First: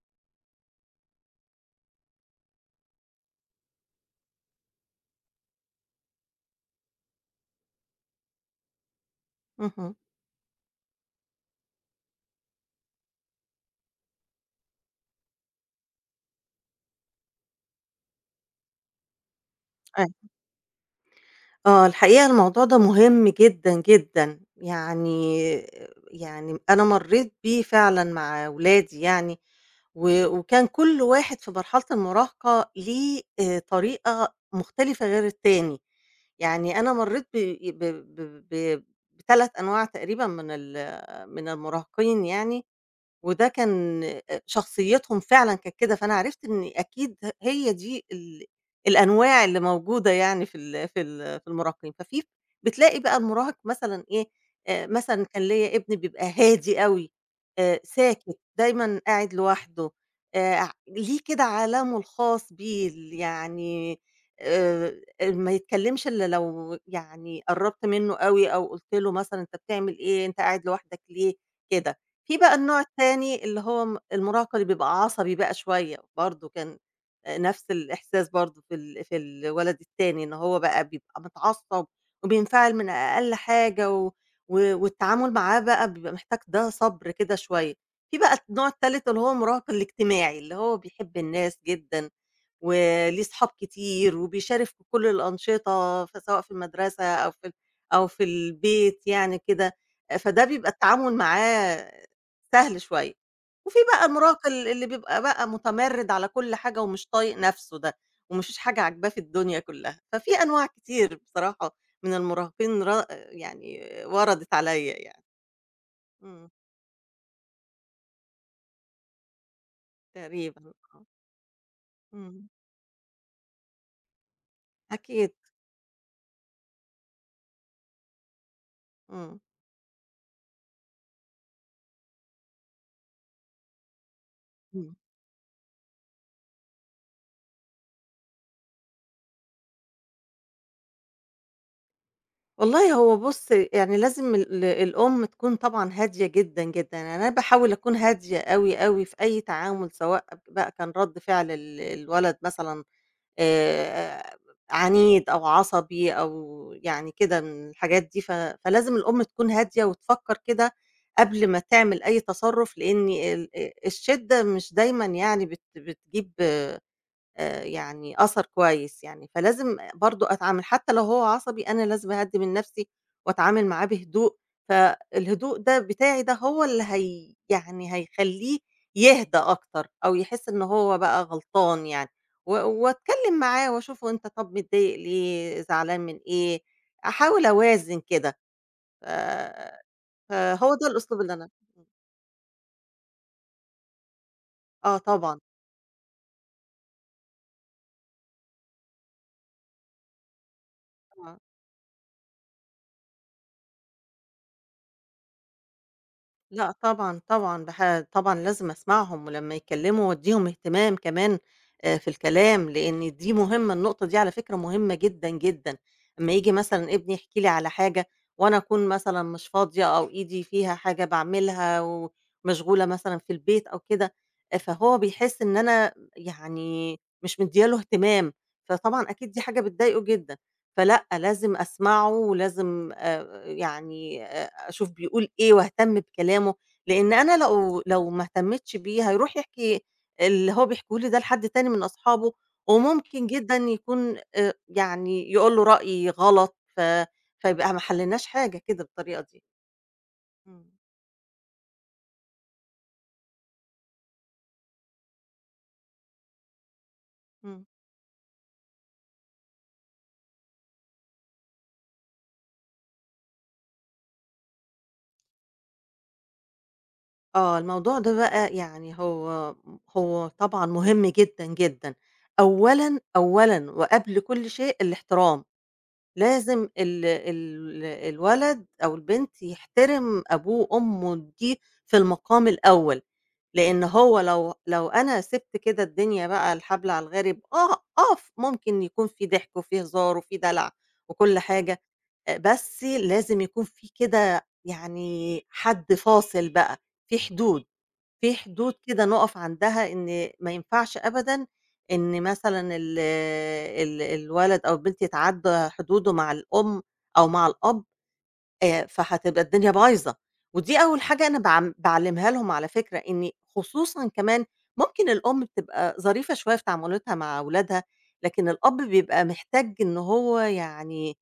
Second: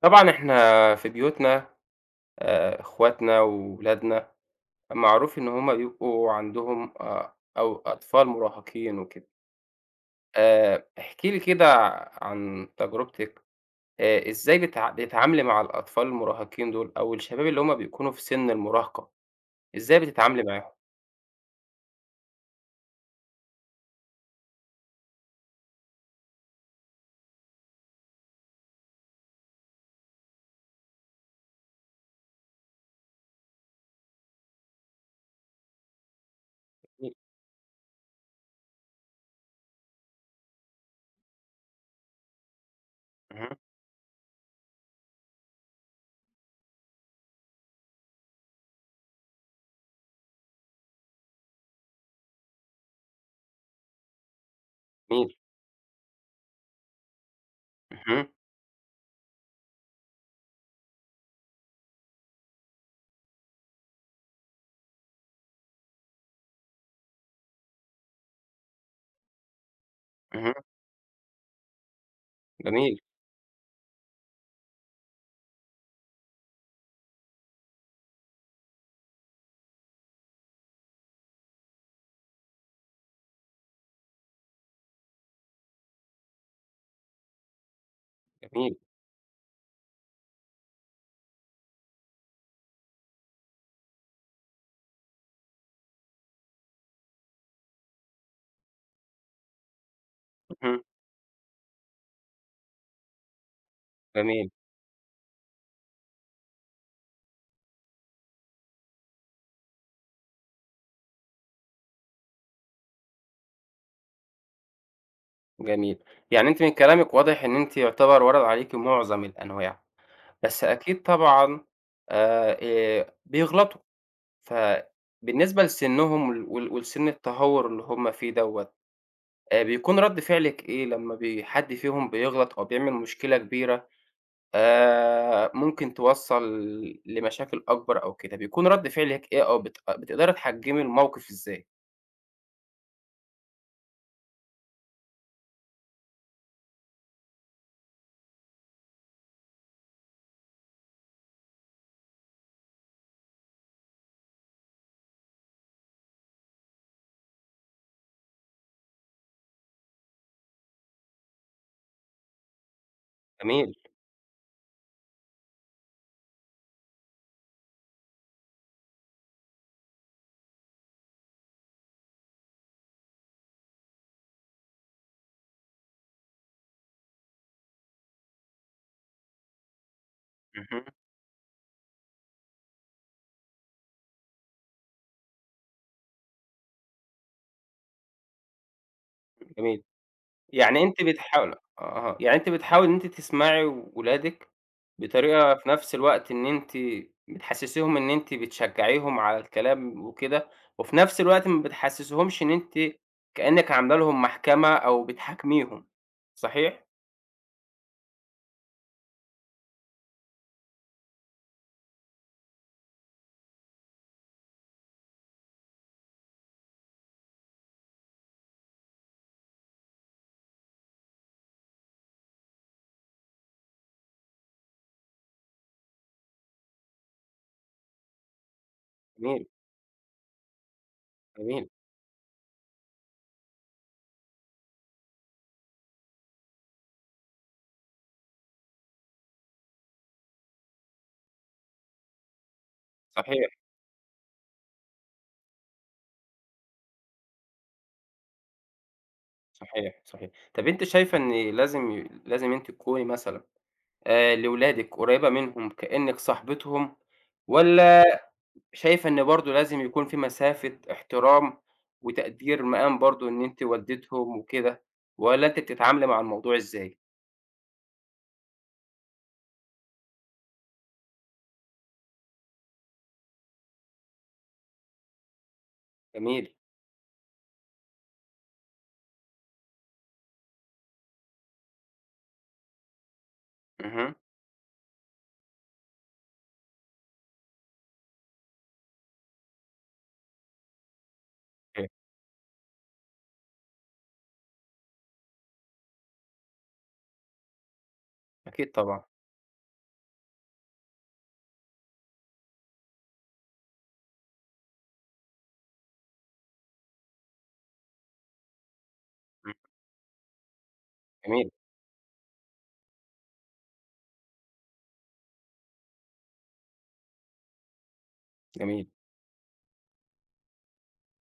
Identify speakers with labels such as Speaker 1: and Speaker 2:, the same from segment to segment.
Speaker 1: طبعًا إحنا في بيوتنا، إخواتنا وولادنا معروف إن هم بيبقوا عندهم، أو أطفال مراهقين وكده.
Speaker 2: اهم.
Speaker 1: احكِ لي كده عن تجربتِك، إزاي بتتعاملي مع الأطفال المراهقين دول أو الشباب اللي هم بيكونوا في سن المراهقة، إزاي
Speaker 2: أي
Speaker 1: بتتعاملي معاهم؟
Speaker 2: آه، الحقيقة الموضوع ده مهم جدًا، جدًا. يعني أنا مرّيت بيه فعلًا مع ولادي يعني، وكان كل واحد في مرحلة المراهقة ليه طريقة مختلفة غير التاني. يعني أنا
Speaker 1: جميل،
Speaker 2: مرّيت ب ب ب ب ب ب ب3 أنواع تقريبًا من من المراهقين يعني. وده
Speaker 1: اهم،
Speaker 2: كان شخصيتهم فعلًا كانت كده، فأنا عرفت إن أكيد هي دي الأنواع اللي موجودة يعني في ال في ال في المراهقين، ففي بتلاقي بقى المراهق مثلًا إيه، مثلًا
Speaker 1: جميل،
Speaker 2: كان ليّا ابني بيبقى هادي أوي،
Speaker 1: اهم،
Speaker 2: ساكت، دايمًا قاعد لوحده، ع ليه كده عالمه الخاص بيه يعني آآ ما يتكلمش إلا لو يعني قرّبت منه أوي أو قُلت له مثلًا أنت بتعمل إيه، أنت
Speaker 1: اهم،
Speaker 2: قاعد لوحدك ليه، كده. في بقى النوع
Speaker 1: جميل،
Speaker 2: التاني اللي هو المراهقة اللي بيبقى عصبي بقى شوية، برضه كان نفس الإحساس برضه في في الولد التاني، إن هو بقى بيبقى متعصب وبينفعل من أقل حاجة و و والتعامل معاه بقى بيبقى محتاج ده صبر كده شوية. في بقى النوع
Speaker 1: جميل،
Speaker 2: التالت اللي هو المراهق الاجتماعي، اللي هو بيحب الناس جدًا وليه صحاب كتير وبيشارك في كل الأنشطة، فسواء في المدرسة أو في أو في البيت يعني كده، فده بيبقى
Speaker 1: اهم،
Speaker 2: التعامل معاه سهل شوية. وفي بقى المراهق
Speaker 1: جميل،
Speaker 2: اللي بيبقى بقى متمرِّد على كل حاجة ومش طايق نَفْسه ده، وما فيش حاجة عاجباه في الدنيا كلّها. ففي أنواع كتير بصراحة من المراهقين يعني وردت عليّا يعني.
Speaker 1: جميل. يعني
Speaker 2: إمم،
Speaker 1: أنتِ من كلامِك واضح إن أنتِ يعتبر ورد عليكِ معظم الأنواع.
Speaker 2: تقريبًا
Speaker 1: بس أكيد
Speaker 2: آه.
Speaker 1: طبعًا،
Speaker 2: إمم،
Speaker 1: آآ، بيغلطوا،
Speaker 2: أكيد.
Speaker 1: فبالنسبة لسنّهم وال وال ولسن التهور اللي هُم فيه دوّة.
Speaker 2: إمم،
Speaker 1: بيكون رَد فعلِك إيه لمّا حد فيهم بيغلط أو بيعمل مشكلة كبيرة،
Speaker 2: إمم.
Speaker 1: ممكن توصّل لمشاكل أكبر أو كده، بيكون رَد فعلِك إيه، أو بتقدري تحجّمي الموقف إزاي؟
Speaker 2: والله هو بُص، يعني لازم الأم تكون طبعًا هادية جدًا، جدًا. يعني أنا باحاول أكون هادية أوي، أوي في أي تعامل، سواء بقى كان رَد فعل الولد مثلًا آآ عنيد أو عصبي أو يعني كده من الحاجات دي، فلازم الأم تكون هادية وتفكّر كده قبل ما تعمل أي تصرُّف، لإن ال
Speaker 1: جميل،
Speaker 2: الشِدّة مش دايمًا يعني بتجيب يعني أثر كويس يعني، فلازم برضه أتعامل حتى لو هو عصبي أنا لازم أهدّي من نَفْسي وأتعامل معاه بهدوء، فالهدوء ده بتاعي ده هو اللي هي يعني هيخلّيه يهدى أكتر أو يحس إن
Speaker 1: اهم،
Speaker 2: هو بقى غلطان يعني، و وأتكلّم معاه وأشوفه أنت طَب متضايق ليه، زعلان من إيه، أحاول أوازن كده، ف
Speaker 1: جميل.
Speaker 2: فهو
Speaker 1: يعني
Speaker 2: ده
Speaker 1: أنتِ
Speaker 2: الأسلوب اللي أنا
Speaker 1: بتحاولي إن أنتِ تسمعي ولادِك
Speaker 2: آه طبعًا،
Speaker 1: بطريقة، في نفس الوقت إن أنتِ بتحسسيهم إن أنتِ بتشجعيهم على الكلام وكده، وفي نفس
Speaker 2: آه.
Speaker 1: الوقت ما بتحسسيهمش إن أنتِ كأنِك عاملة لهم محكمة أو بتحاكميهم،
Speaker 2: لأ
Speaker 1: صحيح؟
Speaker 2: طبعًا، طبعًا باح طبعًا لازم أسمعهم، ولمّا يتكلموا أدّيهم اهتمام كمان في الكلام، لإن دي مهمة النقطة دي على فكرة مهمة جدًا، جدًا. أمّا ييجي مثلًا ابني يحكي لي على حاجة وأنا أكون مثلًا مش فاضية أو إيدي فيها حاجة باعملها ومشغولة مثلًا في البيت أو كده، فهو بيحس إن أنا يعني مش مديّة له اهتمام، فطبعًا أكيد دي
Speaker 1: جميل،
Speaker 2: حاجة بتضايقه جدًا. فلأ، لازم
Speaker 1: جميل،
Speaker 2: أسمعه ولازم أشوف بيقول إيه وأهتم بكلامه، لإن أنا لو ما اهتمتش بيه هيروح يحكي اللي هو بيحكيه لي ده لحد تاني من أصحابه، وممكن جدًا
Speaker 1: صحيح،
Speaker 2: يكون يعني يقول له رأي غلط فيبقى ما حلّيناش حاجة كده بالطريقة دي.
Speaker 1: صحيح، صحيح.
Speaker 2: إمم،
Speaker 1: طب أنتِ شايفة إن لازم لازم أنتِ تكوني مثلًا لولادِك قريبة منهم كأنِك صاحبتهم،
Speaker 2: إمم.
Speaker 1: والّا شايفة إن برضه لازم يكون في مسافة احترام وتقدير مقام برضه إن أنتِ والدتهم وكده، والّا أنتِ بتتعاملي مع الموضوع إزاي؟
Speaker 2: آه، الموضوع ده بقى يعني هو طبعًا مهم جدًا، جدًا. أولًا وقبل كل شيء الاحترام.
Speaker 1: جميل،
Speaker 2: لازم ال ال الولد أو البنت يحترم أبوه وأمه دي في المقام الأول، لإن
Speaker 1: اهم،
Speaker 2: هو لو أنا سِبت كده الدنيا بقى الحبل على الغارب آه، آه، ممكن يكون في ضحك وفي هزار وفي دلع وكل حاجة،
Speaker 1: أوكي،
Speaker 2: بس لازم يكون في كده يعني حد فاصل بقى، في حدود. في
Speaker 1: أكيد
Speaker 2: حدود
Speaker 1: طبعًا،
Speaker 2: كده نُقف عندها إن ما ينفعش أبدًا إن مثلًا ال ال الولد أو البنت يتعدّى حدوده مع الأم أو مع الأب فهتبقى
Speaker 1: إمم،
Speaker 2: الدنيا بايظة، ودي أول حاجة أنا
Speaker 1: جميل،
Speaker 2: باعلّمها لهم على فكرة، إني خصوصًا كمان ممكن الأم بتبقى ظريفة شوية في تعاملاتها مع ولادها، لكن الأب
Speaker 1: جميل،
Speaker 2: بيبقى محتاج إن هو يعني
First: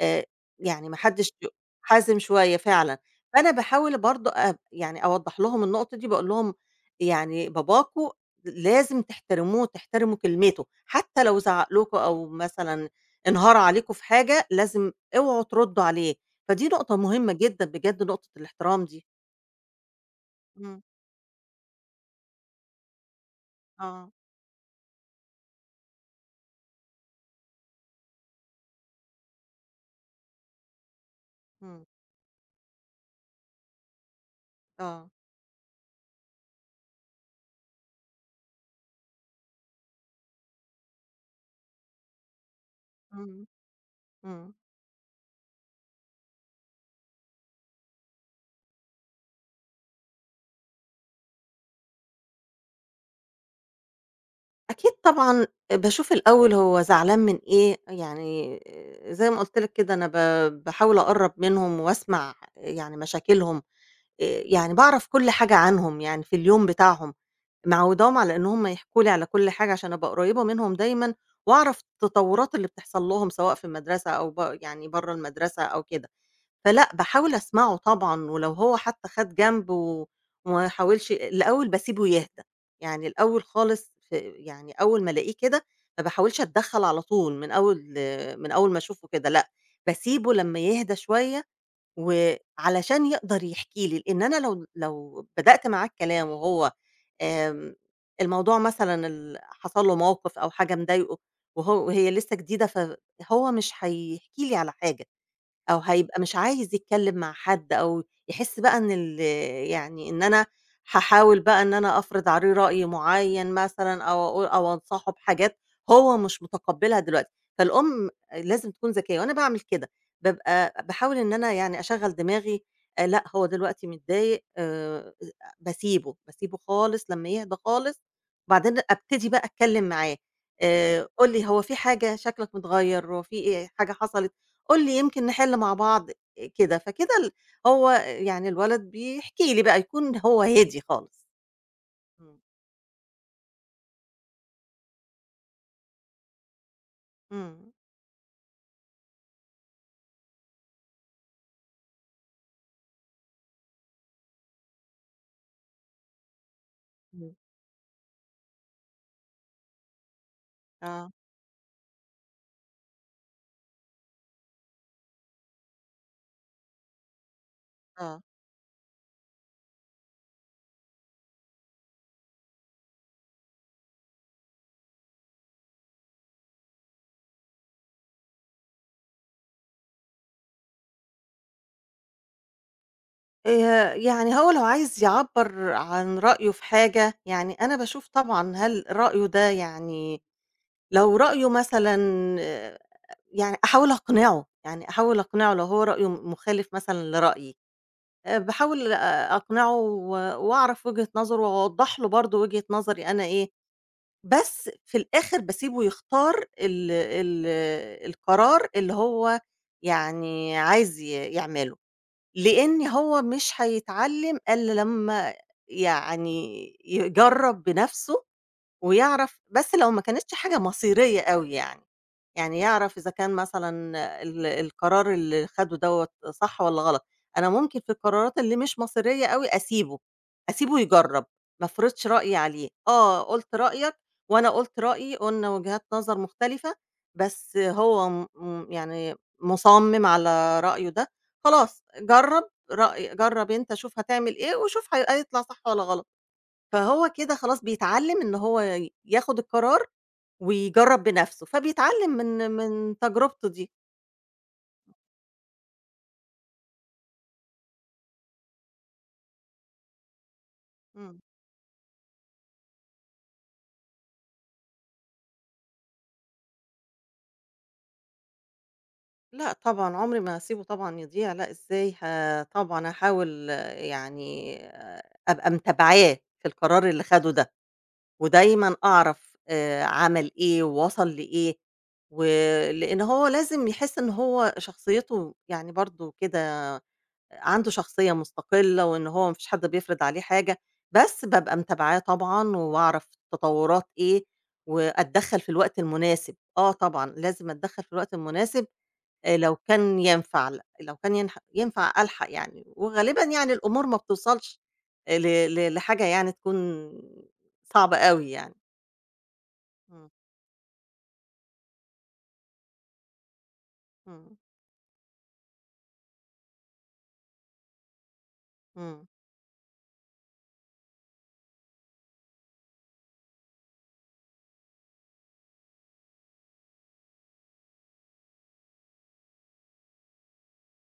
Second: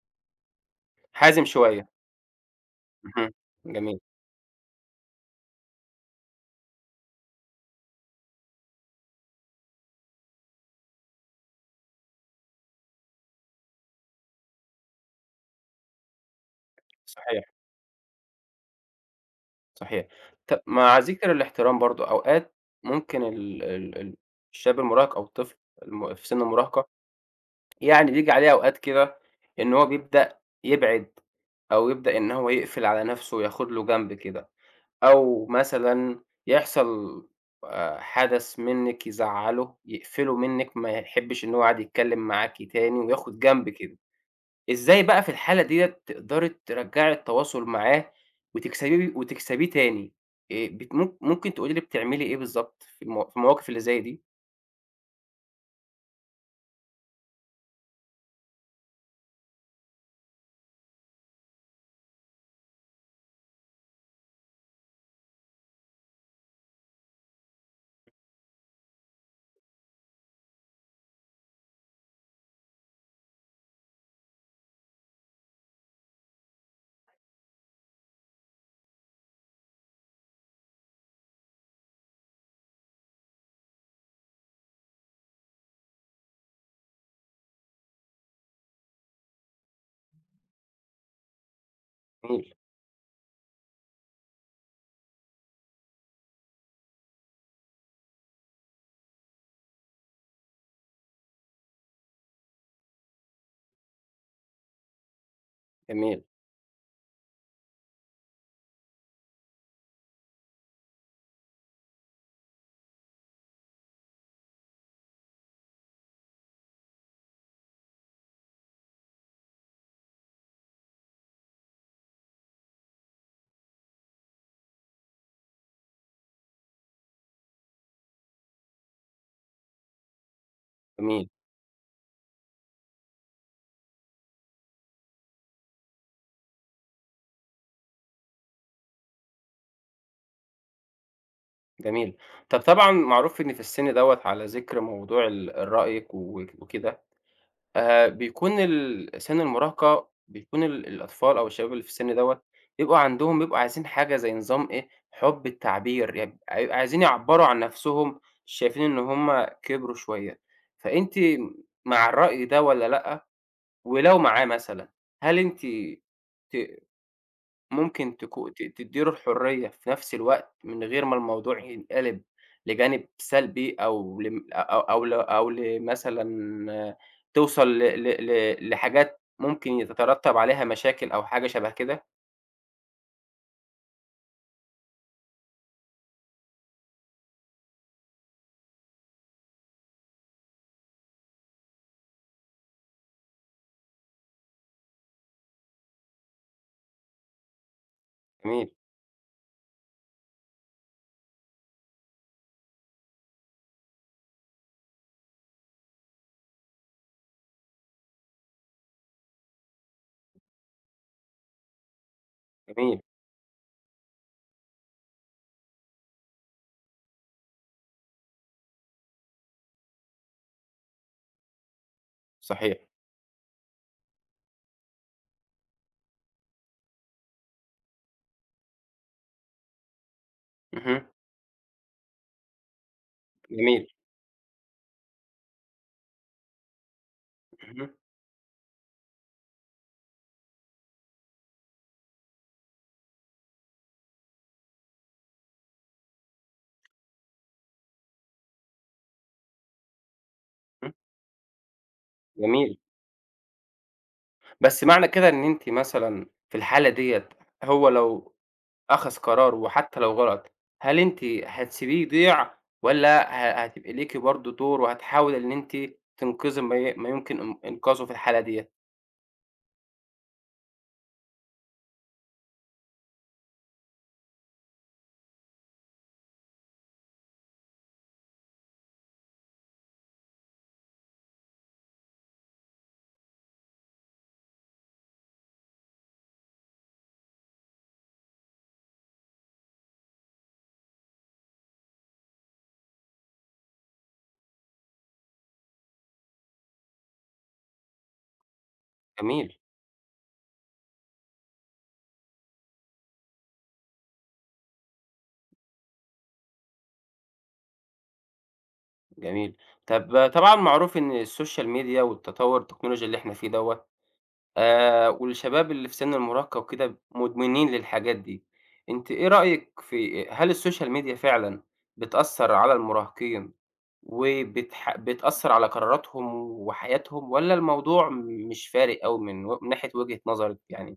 Speaker 2: آآ، يعني ما حدش
Speaker 1: حازم
Speaker 2: ي
Speaker 1: شوية،
Speaker 2: حازم شوية فعلًا،
Speaker 1: اهم،
Speaker 2: فأنا
Speaker 1: جميل،
Speaker 2: باحاول برضه يعني أوضّح لهم النقطة دي، باقول لهم يعني باباكم لازم تحترموه، تحترموا كلمته، حتى لو زعق لكم أو مثلًا انهار عليكم في حاجة، لازم اوعوا تردوا عليه، فدي نقطة مهمة
Speaker 1: صحيح،
Speaker 2: جدًا بجد نقطة الاحترام دي.
Speaker 1: صحيح.
Speaker 2: إمم،
Speaker 1: مع ذكر الاحترام برضه أوقات ممكن ال ال
Speaker 2: آه،
Speaker 1: ال الشاب المراهق أو الطفل، في سن المراهقة، يعني بييجي عليه أوقات كده إن هو بيبدأ يبعد،
Speaker 2: إمم،
Speaker 1: أو يبدأ إن هو يقفل على نَفْسه وياخد له جنب كده.
Speaker 2: آه،
Speaker 1: أو مثلًا يحصل حدث منِّك يزعّله، يقفله منِّك، ما يحبّش إن هو يقعد يتكلّم معاكِ تاني وياخد
Speaker 2: إمم،
Speaker 1: جنب كده.
Speaker 2: إمم.
Speaker 1: إزاي بقى في الحالة ديّة تقدري ترجّعي التواصل معاه، وتكسبيه وتكسبيه تاني؟ بت مم ممكن تقولي لي بتعملي إيه بالضبط في المواقف اللي زي دي؟
Speaker 2: أكيد طبعًا باشوف الأول هو زعلان من إيه، يعني زي ما قُلت لك كده أنا باحاول أقرّب منهم وأسمع يعني مشاكلهم، يعني باعرف كل حاجة عنهم يعني في اليوم بتاعهم، معوّداهم على إن هم يحكوا لي على كل حاجة عشان أبقى قريّبة منهم دايمًا وأعرف التطورات اللي بتحصل لهم سواء في المدرسة أو يعني برّه المدرسة أو كده. فلأ، باحاول أسمعه طبعًا، ولو هو حتى خَد جنب و وما حاولش الأول باسيبه يهدى، يعني الأول خالص يعني أول ما ألاقيه كده، ما باحاولش أتدخّل على طول من أول ما أشوفه كده لأ، باسيبه لمّا يهدى شوية،
Speaker 1: جميل،
Speaker 2: وعلشان يقدر يحكي لي، لإن أنا لو بدأت معاه الكلام وهو آمم، الموضوع مثلًا حصل له موقف أو حاجة مضايقه وهي لسه جديدة، فهو مش هيحكي لي على حاجة، أو هيبقى
Speaker 1: جميل،
Speaker 2: مش عايز يتكلّم مع حد أو يحس بقى إن يعني إن أنا هاحاول بقى إن أنا أفرض عليه رأي معيّن مثلًا أو أقول أو أنصحه بحاجات هو مش متقبّلها دلوقتي، فالأم لازم تكون ذكية وأنا باعمل كده، بابقى باحاول إن أنا يعني أشغّل دماغي لأ، هو دلوقتي متضايق باسيبه، باسيبه خالص لمّا يهدى خالص وبعدين أبتدي بقى أتكلّم معاه،
Speaker 1: جميل،
Speaker 2: قُل لي هو في حاجة شكلك متغيّر، هو في إيه حاجة حصلت؟ قُل لي يمكن نحِل مع بعض كده، فكده هو يعني الولد بيحكي لي بقى، يكون هو هادي خالص.
Speaker 1: جميل.
Speaker 2: إمم.
Speaker 1: طَب طبعًا معروف إن في السِن دوّة، على ذِكر موضوع الرأيِك وكده،
Speaker 2: إمم.
Speaker 1: بيكون سِن المراهقة، بيكون الأطفال أو الشباب اللي في السِن دوّة بيبقوا عايزين حاجة زي نظام إيه، حُب التعبير، يب عاي عايزين
Speaker 2: إمم.
Speaker 1: يعبّروا عن نَفْسهم، شايفين إن هم كبروا شوية،
Speaker 2: آه،
Speaker 1: فأنتِ مع الرأي ده والّا لأ؟ ولو معاه مثلًا، هل أنتِ ت ممكن
Speaker 2: آه.
Speaker 1: تكو ت تدّيله الحرية في نفس الوقت، من غير ما الموضوع ينقلب لجانب سلبي، أو لم أ أو أو ل أو لمثلًا توصل ل ل ل لحاجات ممكن يتترتب عليها مشاكل أو حاجة شبه كده؟
Speaker 2: يعني هو لو عايز يعبّر عن رأيه في حاجة، يعني أنا باشوف طبعًا هل رأيه ده يعني لو رأيه مثلًا آه، يعني أحاول أقنعه، يعني أحاول أقنعه لو هو رأيه مخالف مثلًا لرأيي،
Speaker 1: جميل،
Speaker 2: باحاول أقنعه وأعرف وجهة نظره وأوضّح له برضه وجهة نظري أنا إيه، بس في الآخر باسيبه يختار ال ال القرار اللي هو يعني عايز يعمله، لإن
Speaker 1: جميل،
Speaker 2: هو مش هيتعلم إلا لمّا يعني يجرّب بنفسه ويعرف بس لو ما كانتش حاجة مصيرية أوي يعني. يعني
Speaker 1: صحيح،
Speaker 2: يعرف إذا كان مثلًا القرار اللي خده دوّة صح والّا غلط. أنا ممكن في القرارات اللي مش مصيرية أوي أسيبه، أسيبه
Speaker 1: اهم،
Speaker 2: يجرّب، ما أفرضش رأيي عليه. آه، قُلت
Speaker 1: جميل،
Speaker 2: رأيك وأنا قُلت رأيي، قُلنا وجهات نظر مختلفة، بس
Speaker 1: اهم،
Speaker 2: هو م م يعني مُصمِّم على رأيه ده، خلاص جرّب جرّب أنت شوف هتعمل إيه وشوف هيطلع صح والّا غلط. فهو كده خلاص بيتعلّم إن هو ياخد القرار
Speaker 1: اهم،
Speaker 2: ويجرّب بنَفْسه، فبيتعلّم من
Speaker 1: جميل.
Speaker 2: من تجربته دي.
Speaker 1: بس معنى كده إن أنتِ مثلًا في الحالة ديّة، هو لو أخَذ قرار وحتى لو غلط، هل
Speaker 2: إمم.
Speaker 1: أنتِ هتسيبيه يضيع، والّا هتبقى ليكِ برضه دور وهتحاولي إن أنتِ تنقذي ما يمكن إنقاذه في الحالة ديّة؟
Speaker 2: لأ طبعًا، عُمري ما هاسيبه طبعًا يضيع، لأ إزاي طبعًا هاحاول يعني آه، أبقى متابعاه في القرار اللي خَده ده، ودايمًا أعرف عمل إيه ووصل لإيه، و لإن هو لازم يحِس إن هو شخصيته يعني برضه كده عنده شخصية مستقلة، وإن هو ما فيش حد بيفرض عليه حاجة، بس بابقى متابعاه طبعًا، وباعرف تطورات إيه، وأتدخّل في الوقت المناسب، آه طبعًا لازم أتدخّل في الوقت المناسب
Speaker 1: جميل،
Speaker 2: لو كان ينفع لو كان ينفع ألحق يعني، وغالبًا يعني الأمور ما بتوصلش ل ل لحاجة يعني تكون صعبة أوي يعني.
Speaker 1: جميل.
Speaker 2: إمم،
Speaker 1: طب طبعًا معروف إن السوشيال ميديا والتطوّر التكنولوجي اللي إحنا فيه دوّة،
Speaker 2: إمم،
Speaker 1: والشباب اللي في سِن المراهقة وكده مدمنين للحاجات دي،
Speaker 2: إمم.
Speaker 1: أنتِ إيه رأيِك، في هل السوشيال ميديا فعلًا بتأثّر على المراهقين، بتأثّر على قراراتهم وحياتهم، والّا الموضوع مش فارق أوي، من من ناحية وجهة نظرِك يعني؟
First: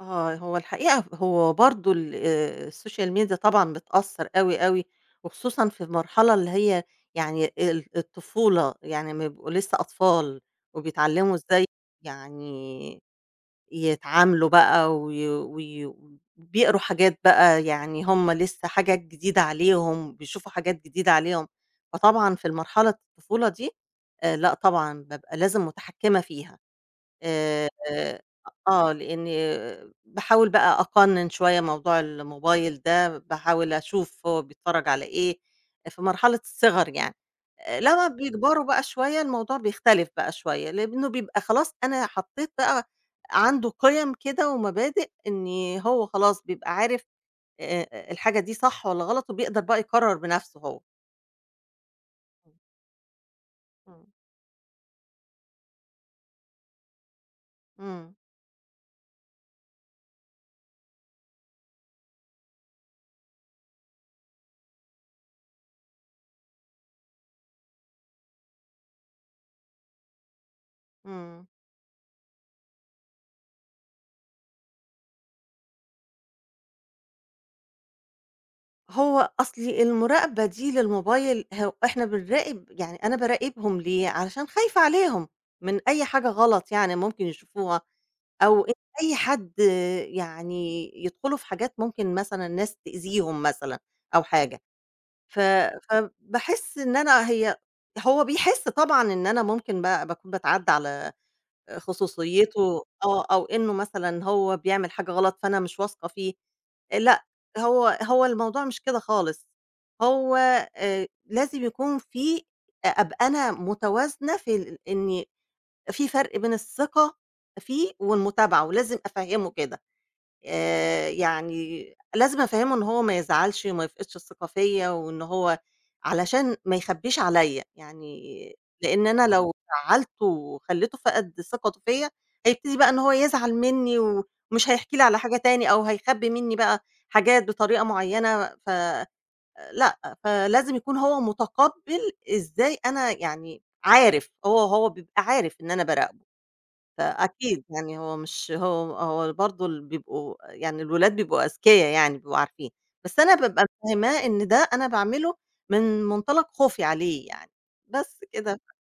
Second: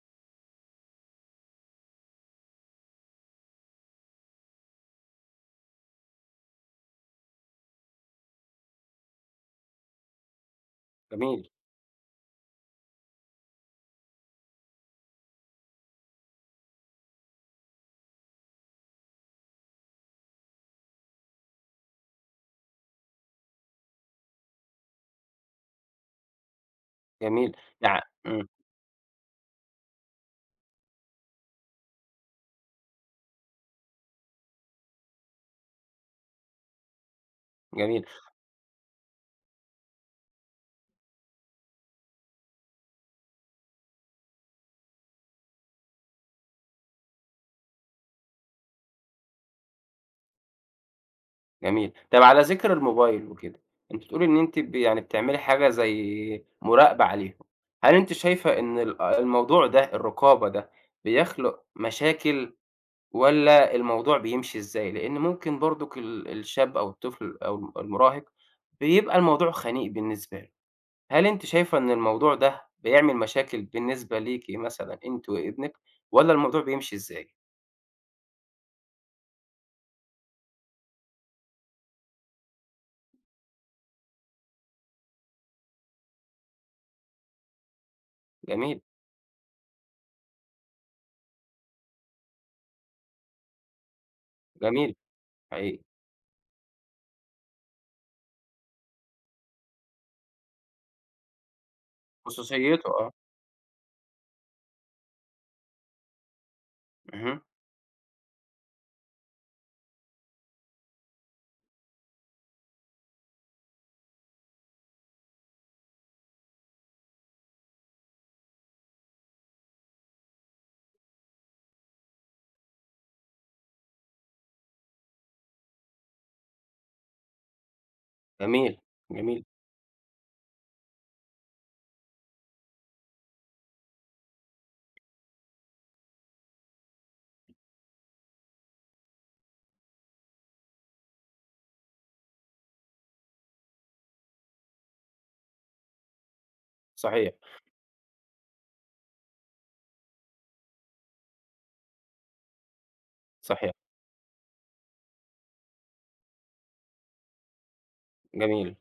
Speaker 2: آه، هو الحقيقة هو برضه ال السوشيال ميديا طبعًا بتأثّر أوي، أوي، وخصوصًا في المرحلة اللي هي يعني الطفولة، يعني لمّا بيبقوا لسه أطفال وبيتعلّموا
Speaker 1: جميل،
Speaker 2: إزاي يعني يتعاملوا بقى وي وي بيقروا حاجات بقى يعني هم لسه حاجات جديدة عليهم، بيشوفوا حاجات جديدة عليهم، فطبعًا في المرحلة الطفولة دي لأ طبعًا بابقى لازم متحكّمة فيها.
Speaker 1: جميل.
Speaker 2: آآ
Speaker 1: يع
Speaker 2: آه،
Speaker 1: إمم.
Speaker 2: آه، لإني باحاول بقى أقنّن شوية موضوع الموبايل ده، باحاول أشوف هو بيتفرّج على إيه، في مرحلة الصِغَر يعني، آه،
Speaker 1: جميل،
Speaker 2: لمّا بيكبروا بقى شوية الموضوع بيختلف بقى شوية، لإنه بيبقى خلاص أنا حطّيت بقى عنده قِيَم كده ومبادئ إن هو خلاص بيبقى عارف الحاجة دي صح والّا غلط وبيقدر بقى يقرّر بنَفْسه هو.
Speaker 1: جميل. طَب على ذِكر الموبايل وكده، أنتِ
Speaker 2: إمم،
Speaker 1: بتقولي إن أنتِ يعني بتعملي حاجة زي مراقبة عليهم. هل أنتِ
Speaker 2: إمم،
Speaker 1: شايفة إن الموضوع ده، الرقابة ده، بيخلق مشاكل، والّا الموضوع بيمشي إزاي؟ لإن ممكن برضُك الشاب أو الطفل أو المراهق بيبقى الموضوع خنيق بالنسبة له. هل أنتِ
Speaker 2: إمم.
Speaker 1: شايفة إن الموضوع ده بيعمل مشاكل بالنسبة ليكِ، مثلًا أنتِ وابنِك، والّا الموضوع بيمشي إزاي؟
Speaker 2: هو أصل المراقبة دي للموبايل هو إحنا بنراقب يعني أنا باراقبهم ليه، علشان خايفة عليهم من أي حاجة غلط يعني ممكن يشوفوها، أو إن
Speaker 1: جميل،
Speaker 2: أي حد يعني يدخلوا في حاجات ممكن مثلًا ناس تأذيهم مثلًا أو حاجة،
Speaker 1: جميل
Speaker 2: ف
Speaker 1: حقيقي،
Speaker 2: فباحس إن أنا هو بيحس طبعًا إن أنا ممكن باكون باتعدى على خصوصيته
Speaker 1: خصوصيته آه،
Speaker 2: آه، أو إنه مثلًا هو بيعمل حاجة غلط فأنا مش واثقة فيه، لأ،
Speaker 1: اهم،
Speaker 2: هو الموضوع مش كده خالص، هو لازم يكون في أبقى أنا متوازنة في إن في فرق بين الثقة فيه والمتابعة، ولازم أفهّمه كده. يعني لازم أفهّمه إن هو ما يزعلش وما يفقدش الثقة فيّا، وإن هو علشان ما يخبّيش عليّا، يعني
Speaker 1: جميل،
Speaker 2: لإن أنا
Speaker 1: جميل،
Speaker 2: لو زعّلته وخلّيته فقد ثقته فيّا، هيبتدي بقى إن هو يزعل منّي ومش هيحكي لي على حاجة تاني أو هيخبّي منّي بقى حاجات بطريقة معيّنة لأ، فلازم يكون هو متقبّل إزاي أنا يعني عارف، هو بيبقى عارف إن أنا باراقبه.
Speaker 1: صحيح،
Speaker 2: فأكيد يعني هو مش هو برضه بيبقوا يعني الولاد بيبقوا أذكيا يعني بيبقوا عارفين، بس أنا بابقى
Speaker 1: صحيح،
Speaker 2: فاهماه إن ده أنا باعمله من منطلق خوفي عليه يعني، بس كده.
Speaker 1: جميل.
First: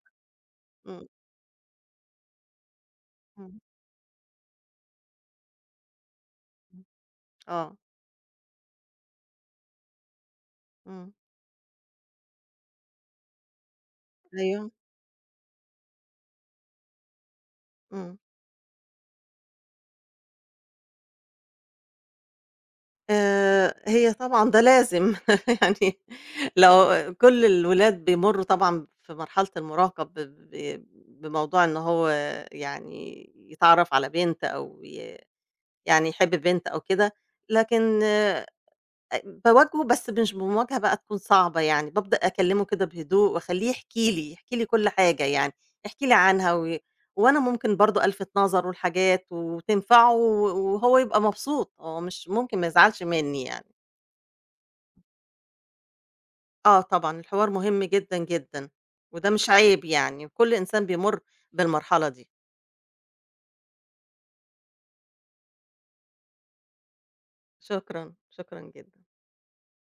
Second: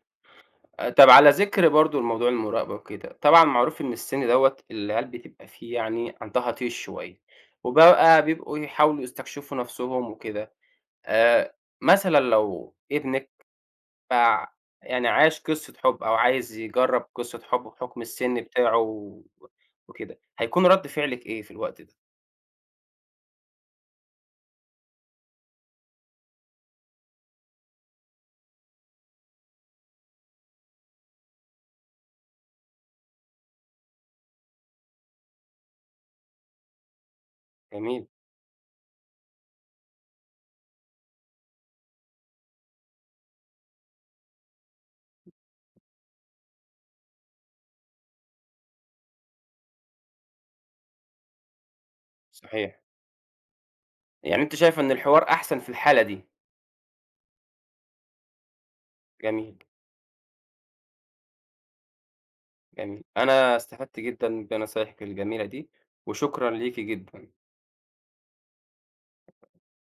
Speaker 2: إمم،
Speaker 1: طَب على ذكر برضه الموضوع المراقبة وكده، طبعًا
Speaker 2: إمم،
Speaker 1: معروف إن السن دوّة العيال بتبقى فيه يعني عندها طيش
Speaker 2: إمم،
Speaker 1: شوية،
Speaker 2: آه،
Speaker 1: وبقى بيبقوا يحاولوا يستكشفوا نفسهم وكده.
Speaker 2: إمم،
Speaker 1: آآ، مثلًا لو ابنِك ف
Speaker 2: أيوه،
Speaker 1: يعني عاش قصة حُب أو عايز يجرّب قصة حُب بحُكم
Speaker 2: إمم.
Speaker 1: السِن بتاعه وكده، هيكون رَد فعلِك إيه في الوقت ده؟
Speaker 2: هي طبعًا ده لازم يعني لو كل الولاد بيمرّوا طبعًا في مرحلة المراهقة ب ب بموضوع إن هو يعني يتعرّف على بنت أو يعني يحب بنت أو كده، لكن
Speaker 1: جميل،
Speaker 2: باواجهه بس مش بمواجهة بقى تكون صعبة يعني، بابدأ أكلمه كده بهدوء وأخليه يحكي لي، يحكي لي كل حاجة يعني، يحكي لي عنها وأنا ممكن برضه ألفت نظره لحاجات وتنفعه وهو يبقى مبسوط، هو مش ممكن ما
Speaker 1: صحيح.
Speaker 2: يزعلش مني يعني.
Speaker 1: يعني أنتِ شايفة إن الحوار أحسن في الحالة دي،
Speaker 2: آه طبعًا الحوار مهم جدًا، جدًا، وده مش
Speaker 1: جميل،
Speaker 2: عيب يعني، وكل إنسان بيمُر بالمرحلة دي.
Speaker 1: جميل. أنا استفدت جدًا بنصايحِك الجميلة دي، وشكرًا ليكِ جدًا.
Speaker 2: شكرًا، شكرًا جدًا.